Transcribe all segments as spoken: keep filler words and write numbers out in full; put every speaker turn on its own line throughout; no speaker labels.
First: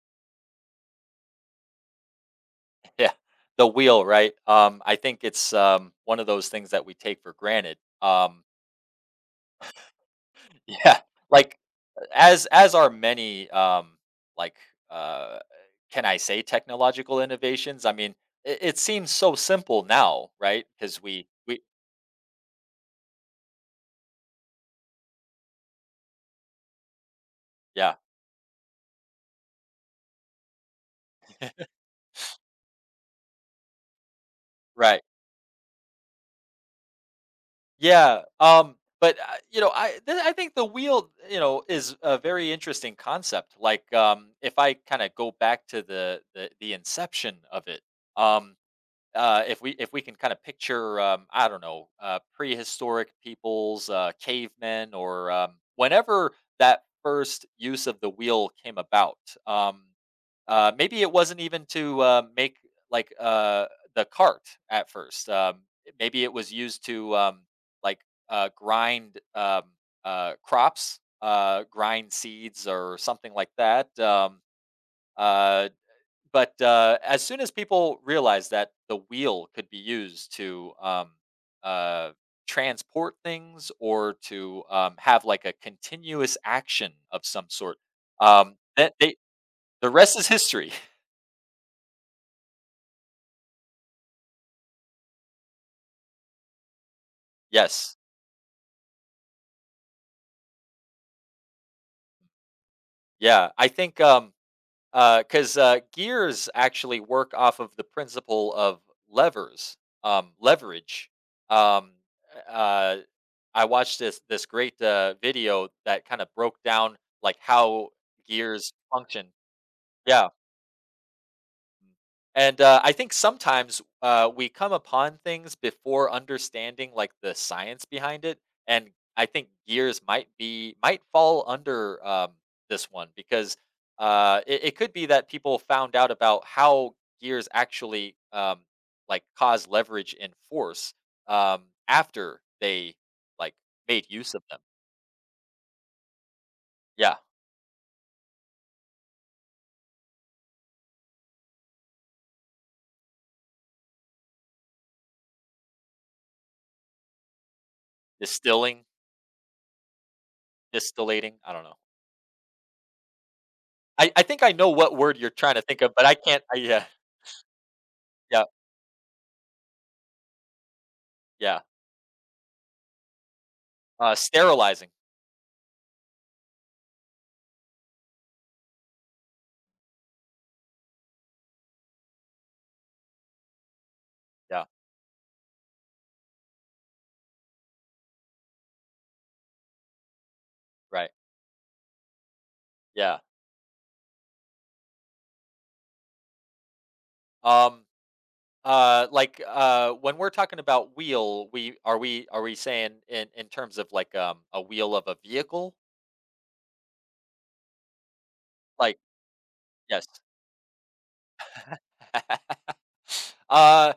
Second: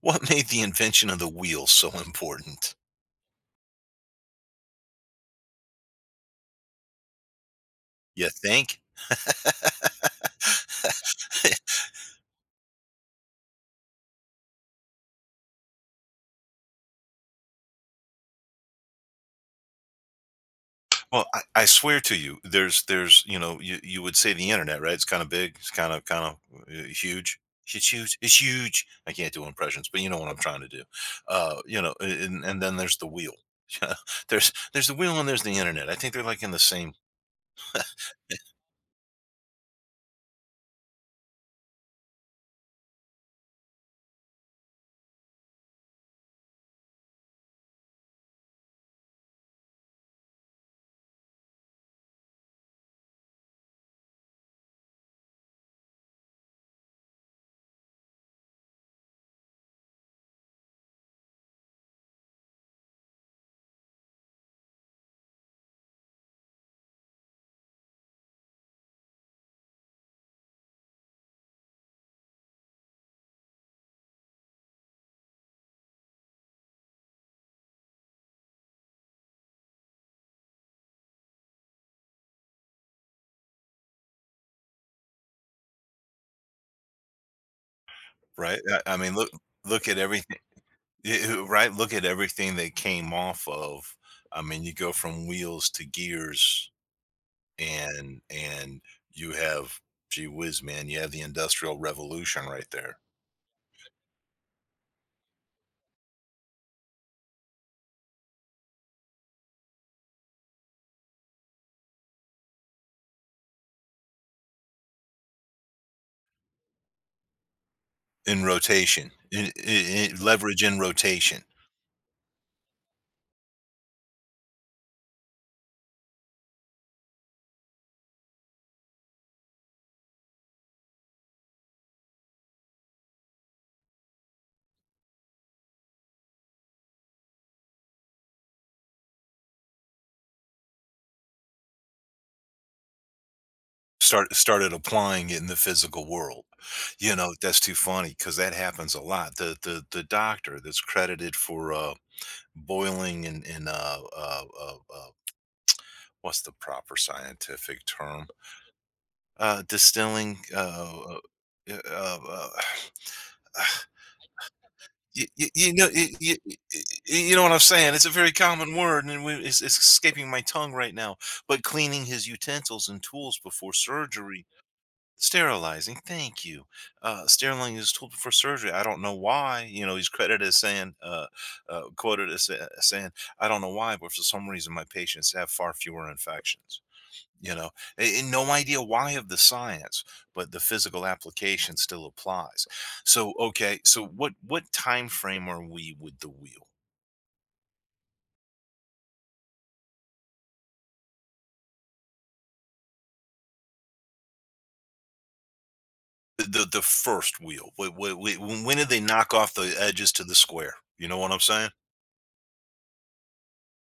What made the invention of the wheel so important?
Yeah, the wheel, right? Um, I think it's um, one of those things that we take for granted.
You
Um,
think?
yeah, like as as are many um, like uh, can I say technological innovations? I mean, it, it seems so simple now, right? Because
Well,
we
I,
we
I swear to you, there's, there's, you know, you, you would say the internet, right? It's kind of big. It's kind of, kind of uh, huge. It's
yeah,
huge. It's huge. I can't do impressions, but you know what I'm trying to do. Uh, you know, and, and then there's the wheel. Yeah, there's, there's the
right,
wheel and there's the internet. I think they're like in the same,
yeah. Um, but uh, you know, I th- I think the wheel, you know, is a very interesting concept. Like, um, if I kind of go back to the, the the inception of it. Um, uh, if we if we can kind of picture, um, I don't know, uh, prehistoric peoples, uh, cavemen, or um, whenever that first use of the wheel came about, um, uh, maybe it wasn't even to uh, make like uh, the cart at first. Um, it- maybe it was used to, um, like uh, grind, um, uh, crops, uh, grind seeds, or something like that. Um, uh, but uh, as soon as people realized that the wheel could be used to, um, uh, transport things or to um, have like a continuous action of some sort, um,
right? I,
that
I mean,
they—
look, look
the
at
rest is
everything,
history.
eh, eh, right? Look at everything they came off of. I mean, you go from wheels to gears
Yes,
and and you have gee whiz, man, you have the Industrial Revolution right there
yeah, I think, um, because uh, 'cause, uh, gears actually work off of the principle of levers, um, leverage. Um, uh, I watched this this great uh, video that kind of broke down like how
in
gears
rotation,
function.
in, in, in
Yeah,
leverage in rotation.
and uh, I think sometimes uh, we come upon things before understanding like the science behind it, and I think gears might be might fall under, um, this one because uh, it, it could be that people found out about how gears actually, um, like cause leverage and force, um, after they like made
Start
use of them.
started applying it in the physical world. You
Yeah,
know that's too funny because that happens a lot. The the the doctor that's credited for uh, boiling and and uh, uh, uh, uh, what's the proper scientific term?
distilling,
Uh, distilling. Uh,
distillating. I don't know.
uh, uh, uh,
I, I think I know what word
You,
you're
you,
trying to
you
think
know,
of, but
you,
I
you,
can't. I, yeah,
you know what I'm saying. It's a very
yeah,
common word, and we, it's, it's escaping my tongue right now.
yeah.
But cleaning his utensils and tools before
Uh,
surgery,
sterilizing.
sterilizing. Thank you. Uh, sterilizing his tool before surgery. I don't know why. You know, he's credited as saying, uh, uh, quoted as sa- saying, I don't know why, but for some
Yeah,
reason, my patients have far fewer infections. You know, A- and no idea why of the science, but the physical
right.
application still applies.
Yeah.
So, okay, so what what time frame are we with the wheel?
Um, uh, like, uh, when we're talking about wheel, we are we are we saying in in terms of like, um, a wheel of a vehicle?
The the first wheel. Wh- wh- wh- When did they
Like,
knock off the
yes.
edges to the square? You know what I'm saying?
Uh,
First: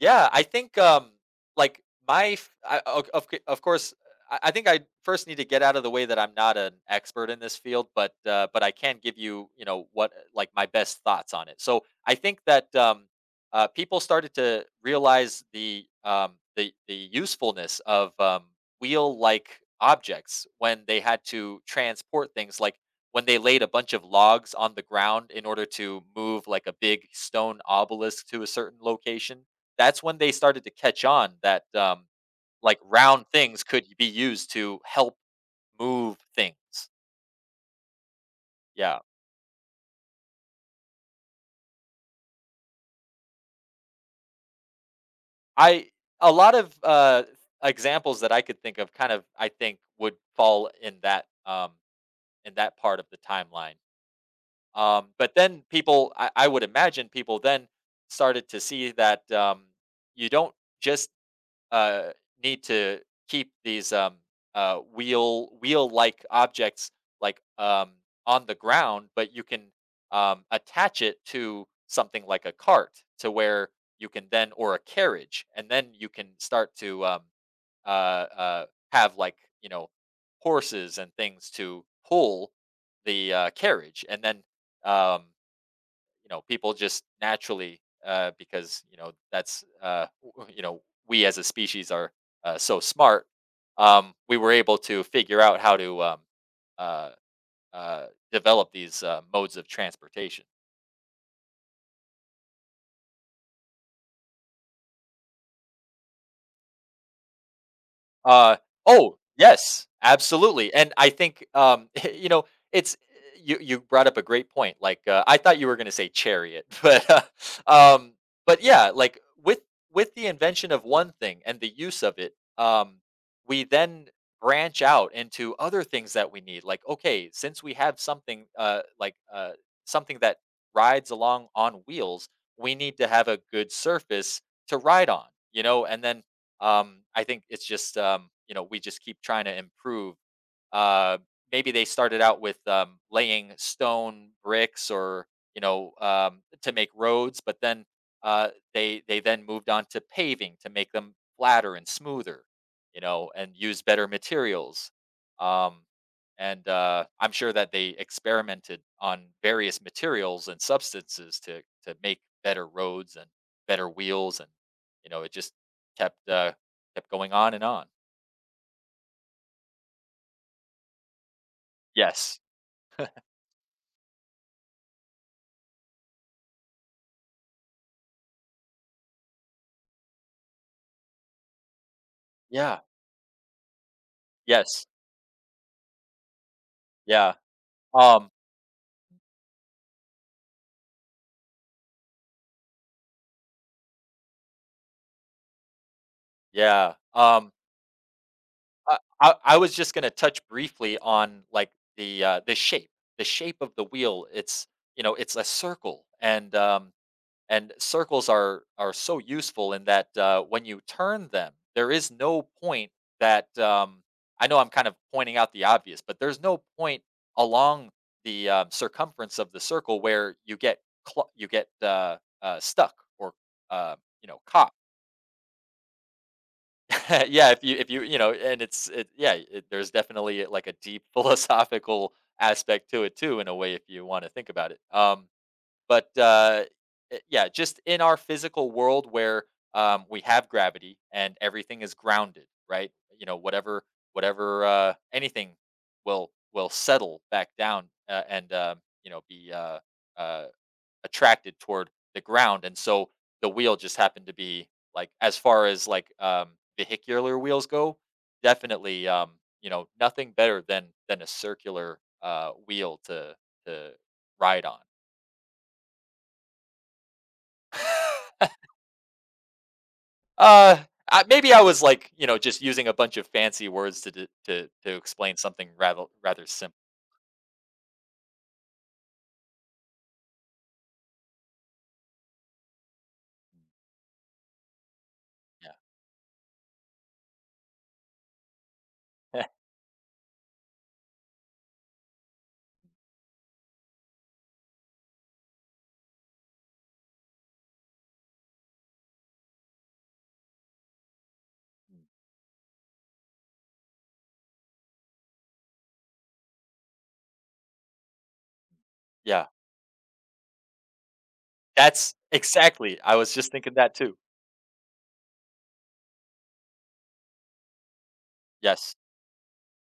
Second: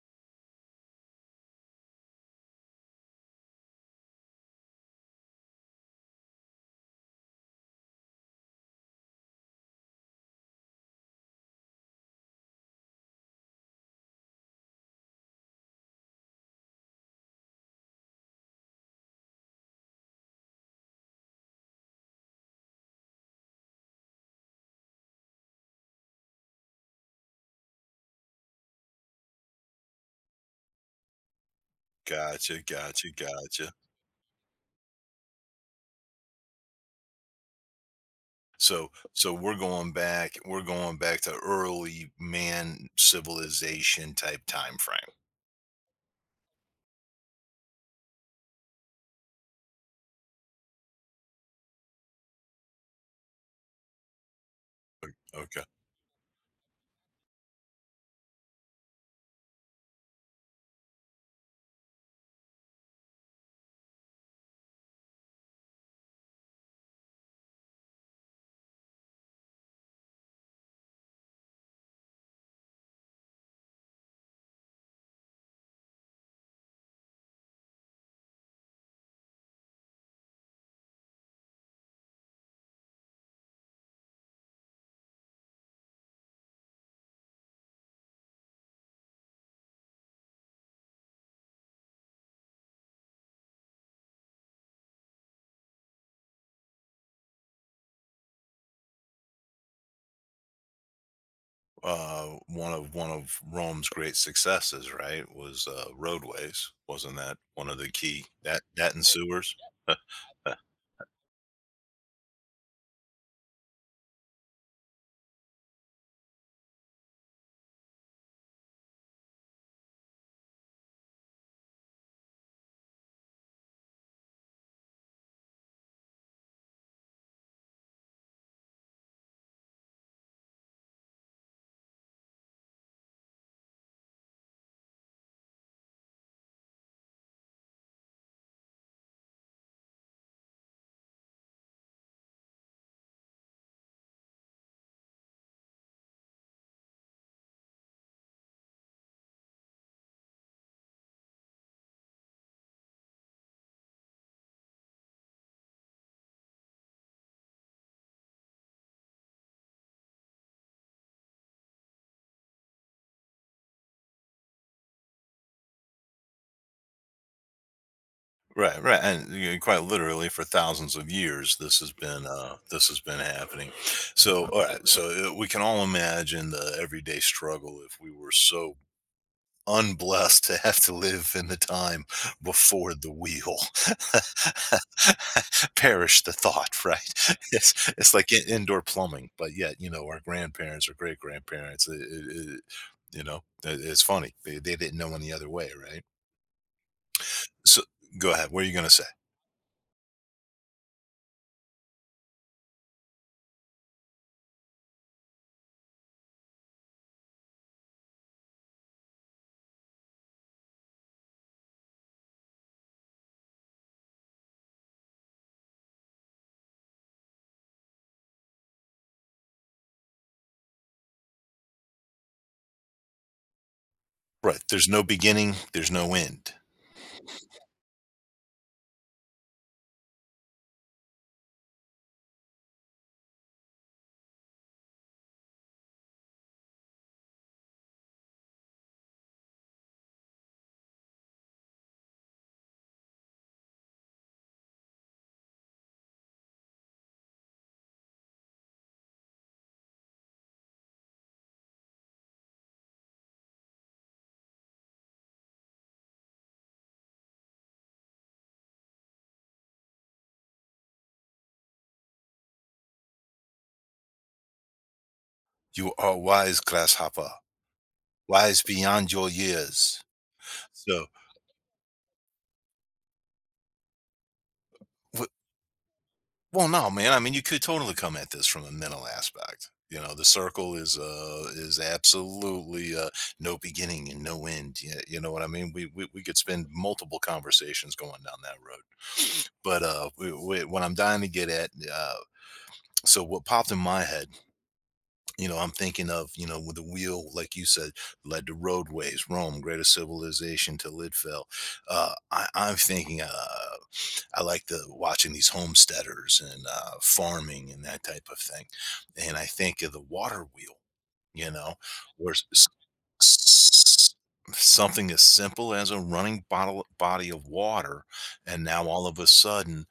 yeah, I think, um, like my, f- I, of, of c- of course, I, I think I first need to get out of the way that I'm not an expert in this field, but, uh, but I can give you, you know, what, like my best thoughts on it. So I think that, um, uh, people started to realize the, um, the, the usefulness of, um, wheel like objects when they had to transport things, like when they laid a bunch of logs on the ground in order to move like a big stone obelisk to a certain location. That's when they started to catch on that, um,
Gotcha,
like
gotcha,
round things
gotcha.
could be used to help move things.
So
Yeah,
so we're going back. We're going back to early man civilization type time frame.
I a lot of uh, examples that I could think of kind of I think would fall in that, um, in that part of the timeline. Um, but
Okay.
then people, I, I would imagine people then started to see that, um, you don't just, uh, need to keep these, um, uh, wheel wheel like objects, like um, on the ground, but you can, um, attach it to something like a cart, to where you can then— or a carriage, and then you can start to, um, uh, uh, have like, you know, horses and things to pull the uh, carriage, and then, um, you know, people just naturally, uh, because you know that's uh, w- you know, we as a species are, uh, so smart, um, we were able to figure out how to, um, uh, uh, develop these uh, modes of transportation.
uh one of one of Rome's great successes, right? Was uh roadways. Wasn't that one of the key
Uh,
that that and
oh,
sewers?
yes, absolutely. And I think, um, you know, it's— you you brought up a great point. Like uh, I thought you were going to say chariot, but uh, um, but yeah, like with with the invention of one thing and the use of it, um, we then branch out into other things that we need. Like, okay, since we have something, uh, like uh, something that rides along on wheels, we need to have a good surface to ride on. You know, and then, um, I think it's just, um, you know, we just keep trying to improve, uh, maybe they started out with, um, laying stone bricks or, you know, um, to make roads, but then, uh, they they then moved on to paving to make them flatter and smoother, you know, and use better materials. Um, and uh, I'm sure that they experimented on various materials and substances to to make better roads and better wheels, and you know, it just kept, uh, kept going on and on.
Right, right. And you know, quite literally for thousands of years this has been
Yes.
uh this has been happening. So all right, so uh, we can all imagine the everyday struggle if we were so unblessed to have to live in the time
Yeah.
before the wheel.
Yes.
Perish the thought, right?
Yeah.
It's it's
Um,
like in indoor plumbing, but yet, you know, our grandparents or great grandparents, it, it, it, you know, it, it's funny. They, they didn't know any other way, right?
yeah, um,
So go ahead. What are you going to
I
say?
I I was just gonna touch briefly on, like, the, uh, the shape the shape of the wheel. It's, you know, it's a circle, and, um, and circles are are so useful in that, uh, when you turn them, there is no point that, um, I know I'm kind of pointing out the obvious, but there's no point along the, um, circumference of the circle where you get— cl you get, uh, uh, stuck or, uh, you know,
Right.
caught.
There's no beginning, there's no end.
Yeah, if you if you, you know, and it's it, yeah, it, there's definitely like a deep philosophical aspect to it too, in a way, if you want to think about it. Um, but uh, i- Yeah, just in our physical world where, um, we have gravity and everything is grounded, right? You know, whatever whatever uh, anything will will settle back down, uh, and um, you know, be, uh, uh, attracted toward the ground, and so the wheel just happened to be, like, as far as, like, um, vehicular wheels go, definitely, um, you know, nothing better than than a circular, uh, wheel to to ride on.
You are wise, grasshopper, wise beyond your years.
Uh,
So,
I maybe I was, like, you know, just using a bunch of fancy words to d to to
wh-
explain something rather rather
Well,
simple.
no, man. I mean, you could totally come at this from a mental aspect. You know, the circle is uh is absolutely uh no beginning and no end. Yeah, you know what I mean? We we, we could spend multiple conversations going down that road.
Yeah.
But uh, we, we, what I'm dying to get at, uh, so what popped in my head you know, I'm thinking of, you know, with the wheel, like you said, led to roadways, Rome, greater civilization to Lidfell. Uh, I, I'm thinking, uh, I like the watching these homesteaders and uh, farming and that type of thing. And I
Yeah.
think of the water wheel, you know,
That's
where s-
exactly— I was just
s-
thinking that
s-
too.
something as simple as a running bottle, body of water. And now
Yes.
all of a sudden,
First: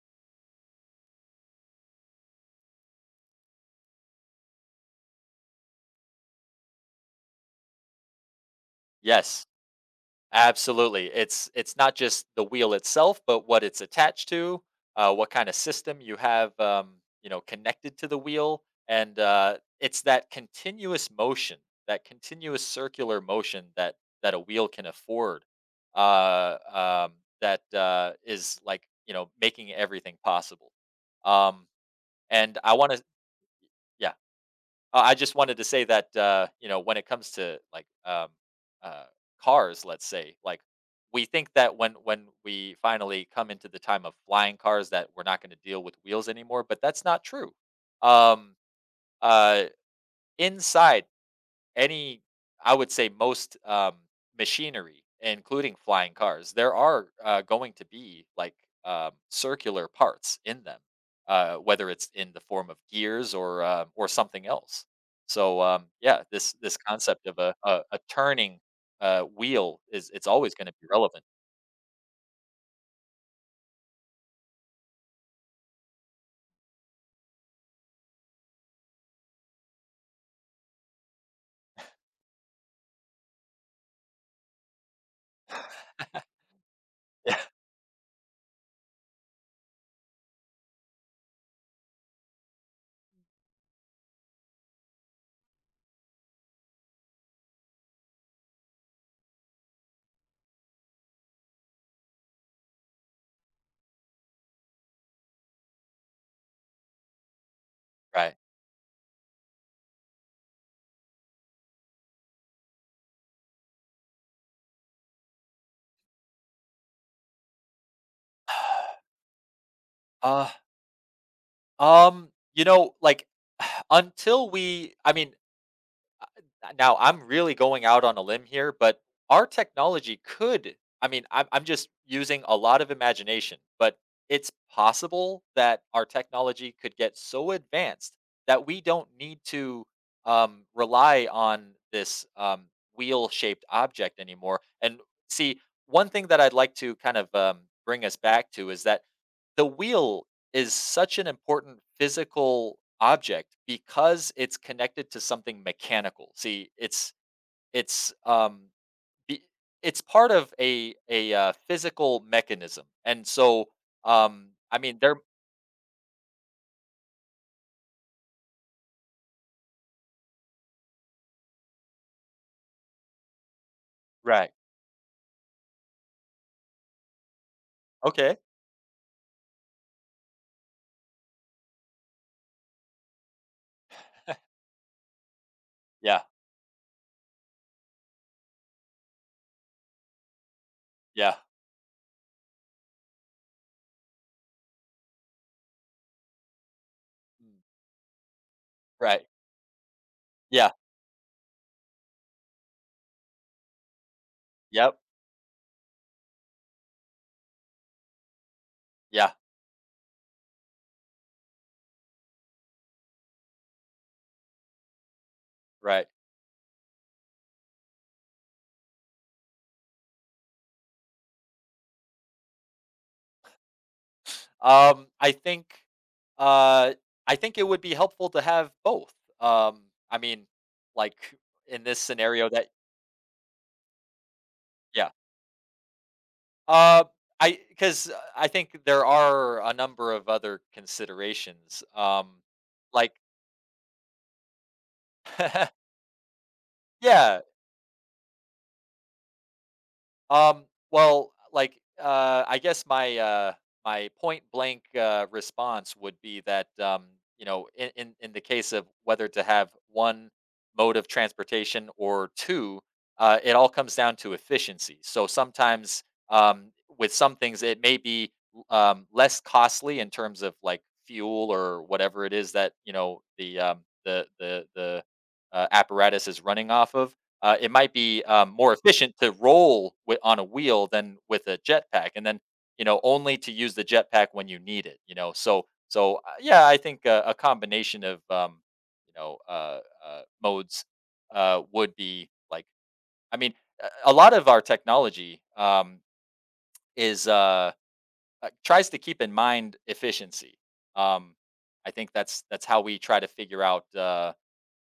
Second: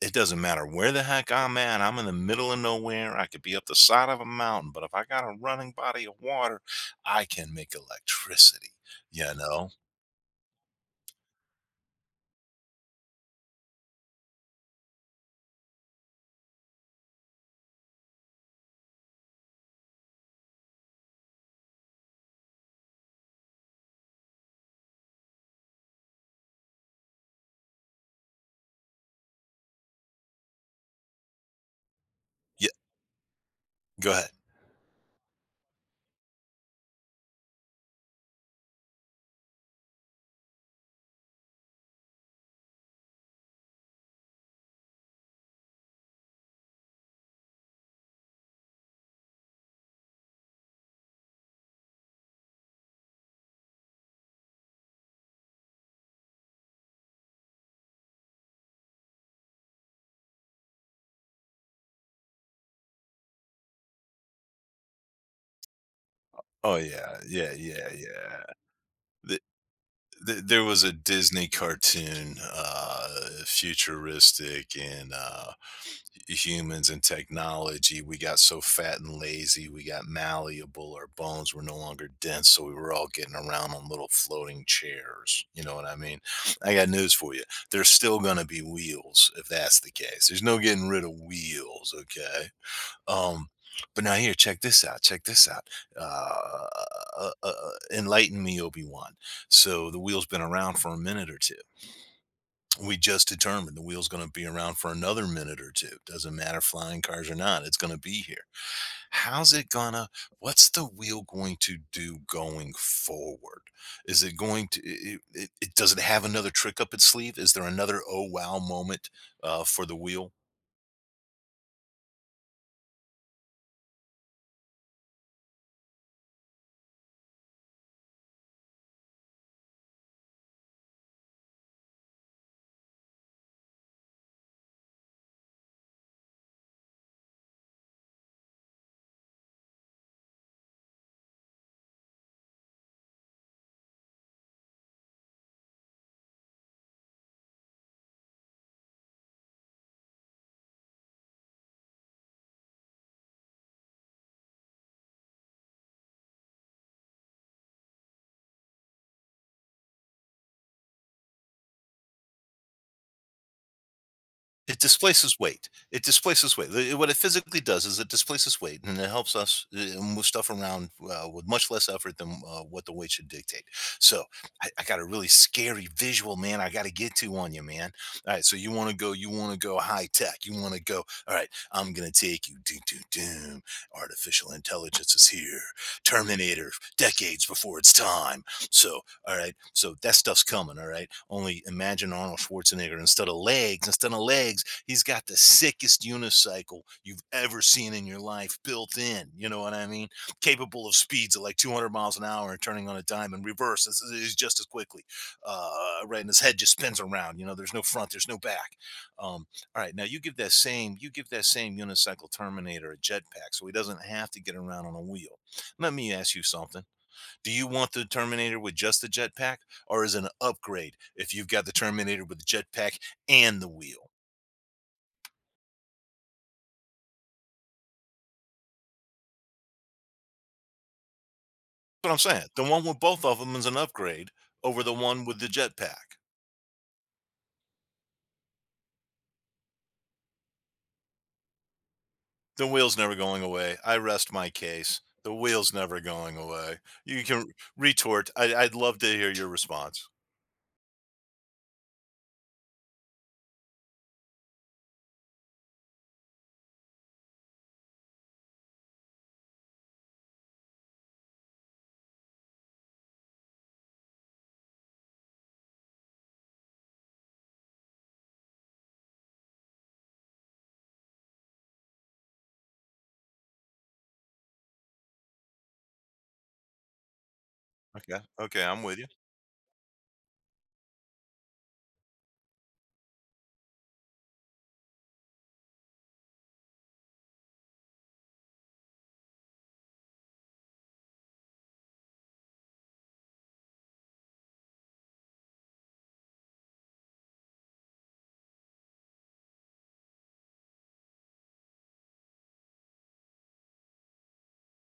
it doesn't matter where the heck I'm at, I'm in the middle of nowhere, I could be up the side of a mountain, but if I got a running body of water, I can make electricity, you
Yes.
know?
Absolutely. It's it's not just the wheel itself, but what it's attached to, uh, what kind of system you have, um, you know, connected to the wheel, and uh, it's that continuous motion, that continuous circular motion that that a wheel can afford, uh, um, that uh, is like, you know, making everything possible. Um, and
Yeah.
I want to— yeah.
Go ahead.
Uh, I just wanted to say that uh, you know, when it comes to, like, um, uh, cars, let's say, like, we think that when when we finally come into the time of flying cars, that we're not going to deal with wheels anymore, but that's not true. Um, uh, Inside any I would say most, um, machinery, including flying cars, there are, uh, going to be, like, um, circular parts in them, uh, whether it's in the form of gears or, uh, or something else. So, um, yeah, this
Oh,
this
yeah,
concept of
yeah,
a a
yeah,
a
yeah.
turning, uh,
The
wheel is— it's
the
always
there
gonna
was
be
a
relevant.
Disney cartoon, uh, futuristic and, uh humans and technology, we got so fat and lazy, we got malleable, our bones were no longer dense, so we were all getting around on little floating chairs. You know what I mean? I got news for
Yeah,
you. There's still gonna be wheels if that's the case. There's no getting rid of wheels, okay? Um but now here, check this out. Check this out. Uh, uh, uh, uh, Enlighten me, Obi Wan. So the wheel's been around for a minute or two. We just determined the wheel's going to be around for another minute or two. Doesn't matter flying cars or not, it's going to be
right.
here. How's it gonna? What's the wheel going to do going forward? Is it going to? It, it, it, does it have another trick up its sleeve? Is there another oh wow moment uh, for the wheel?
Uh, um, you know, like, until we— I mean, uh, now I'm really going out on a limb here, but our technology could— I mean, I'm I'm just using a lot of imagination, but it's possible that our technology could get so advanced that we don't need to, um, rely on this, um, wheel-shaped object anymore. And see, one thing that I'd like to kind of, um, bring us back to is that the wheel is such an important physical object because it's connected to something mechanical. See, it's it's um— be- it's part of a a uh, physical mechanism, and so, um,
It
I mean, they're
displaces weight. It displaces weight. The what it physically does is it displaces weight, and it helps us, uh, move stuff around, uh, with much less effort than, uh, what the weight should dictate. So,
right.
I I got a really scary visual, man, I gotta get to on you, man.
Okay.
Alright, so you wanna go you wanna go high tech. You wanna go, "Alright, I'm gonna take you doom, doom, doom. Artificial intelligence is here.
Yeah.
Terminator, decades before its time. So all right. So that stuff's coming. All right.
Yeah.
Only imagine Arnold Schwarzenegger instead of legs, instead of legs, he's got the sickest unicycle you've
Mm.
ever seen in your life built
Right.
in. You know what I mean?
Yeah.
Capable of speeds of like two hundred miles an hour and turning on a dime in reverse is, is just as
Yep.
quickly. Uh, right. And his head just spins around. You know, there's no front, there's no back.
Yeah.
Um, all right. Now you give that same, you give that same unicycle Terminator a jetpack so he doesn't have to get around on a wheel. Let
Right.
me ask you something. Do you want the Terminator with just the jetpack, or is it an upgrade if you've got the Terminator with the jetpack and the wheel?
Um, I think, uh I think it would be helpful to have both. Um, I mean, like, in this
That's What I'm saying,
scenario
the
that—
one with both of them is an upgrade over the
yeah.
one with the jetpack.
Uh, I— because I think there are a number of other considerations. Um,
The wheel's
like,
never going away. I rest my case. The wheel's never going away. You
yeah.
can retort. I, I'd love to hear your response.
Um, well, like, uh, I guess my, uh, my point blank uh, response would be that, um, you know, in, in in the case of whether to have one mode of transportation or two, uh, it all comes down to efficiency. So sometimes, um, with some things, it may be, um, less costly in terms of like fuel or whatever it is that, you know, the um, the the the uh, apparatus is running off of, uh, it might
Okay.
be, um,
Okay,
more
I'm with you.
efficient to roll with, on a wheel than with a jetpack, and then, you know, only to use the jetpack when you need it. You know, so so uh, yeah, I think uh, a combination of, um, you know, uh, uh, modes, uh, would be like— I mean, a a lot of our technology, um, is, uh, uh, tries to keep in mind efficiency. Um, I think that's that's how we try to figure out uh,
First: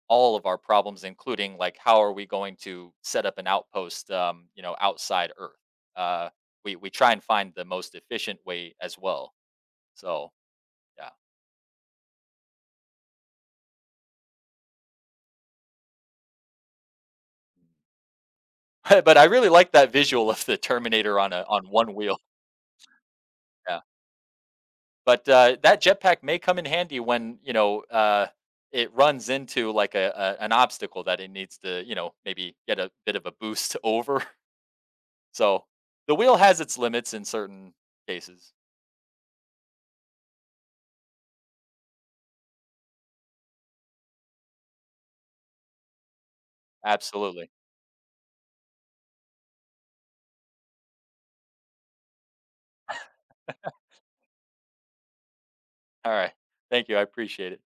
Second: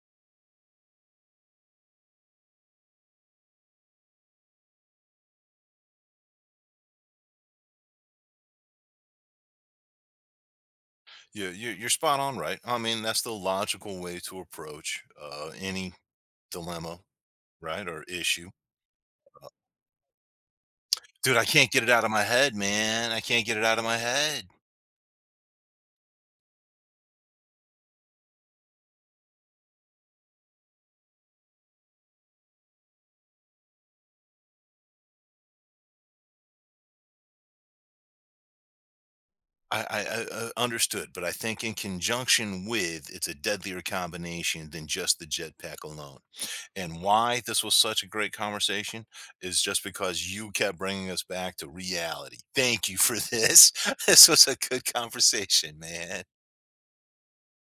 all of our problems, including like how are we going to set up an outpost, um, you know, outside Earth. Uh, we we try and find the most efficient way as well. So
You, you. You're spot on, right? I mean, that's the logical way to approach uh, any dilemma, right, or issue.
yeah, but I really like that visual of the Terminator on
Dude,
a—
I
on
can't get it
one
out of
wheel.
my head, man. I can't get it out
Yeah,
of my head.
but uh, that jetpack may come in handy when, you know, uh, it runs into like a, a an obstacle that it needs to, you know, maybe get a bit of a boost over. So the wheel has its limits in certain cases.
I I I I understood, but I think in conjunction with, it's a deadlier combination than just the jetpack alone. And why
Absolutely.
this was such a great conversation is just because you kept bringing us back to reality. Thank you for this. This was a good conversation,
All
man.
right. Thank you. I appreciate it.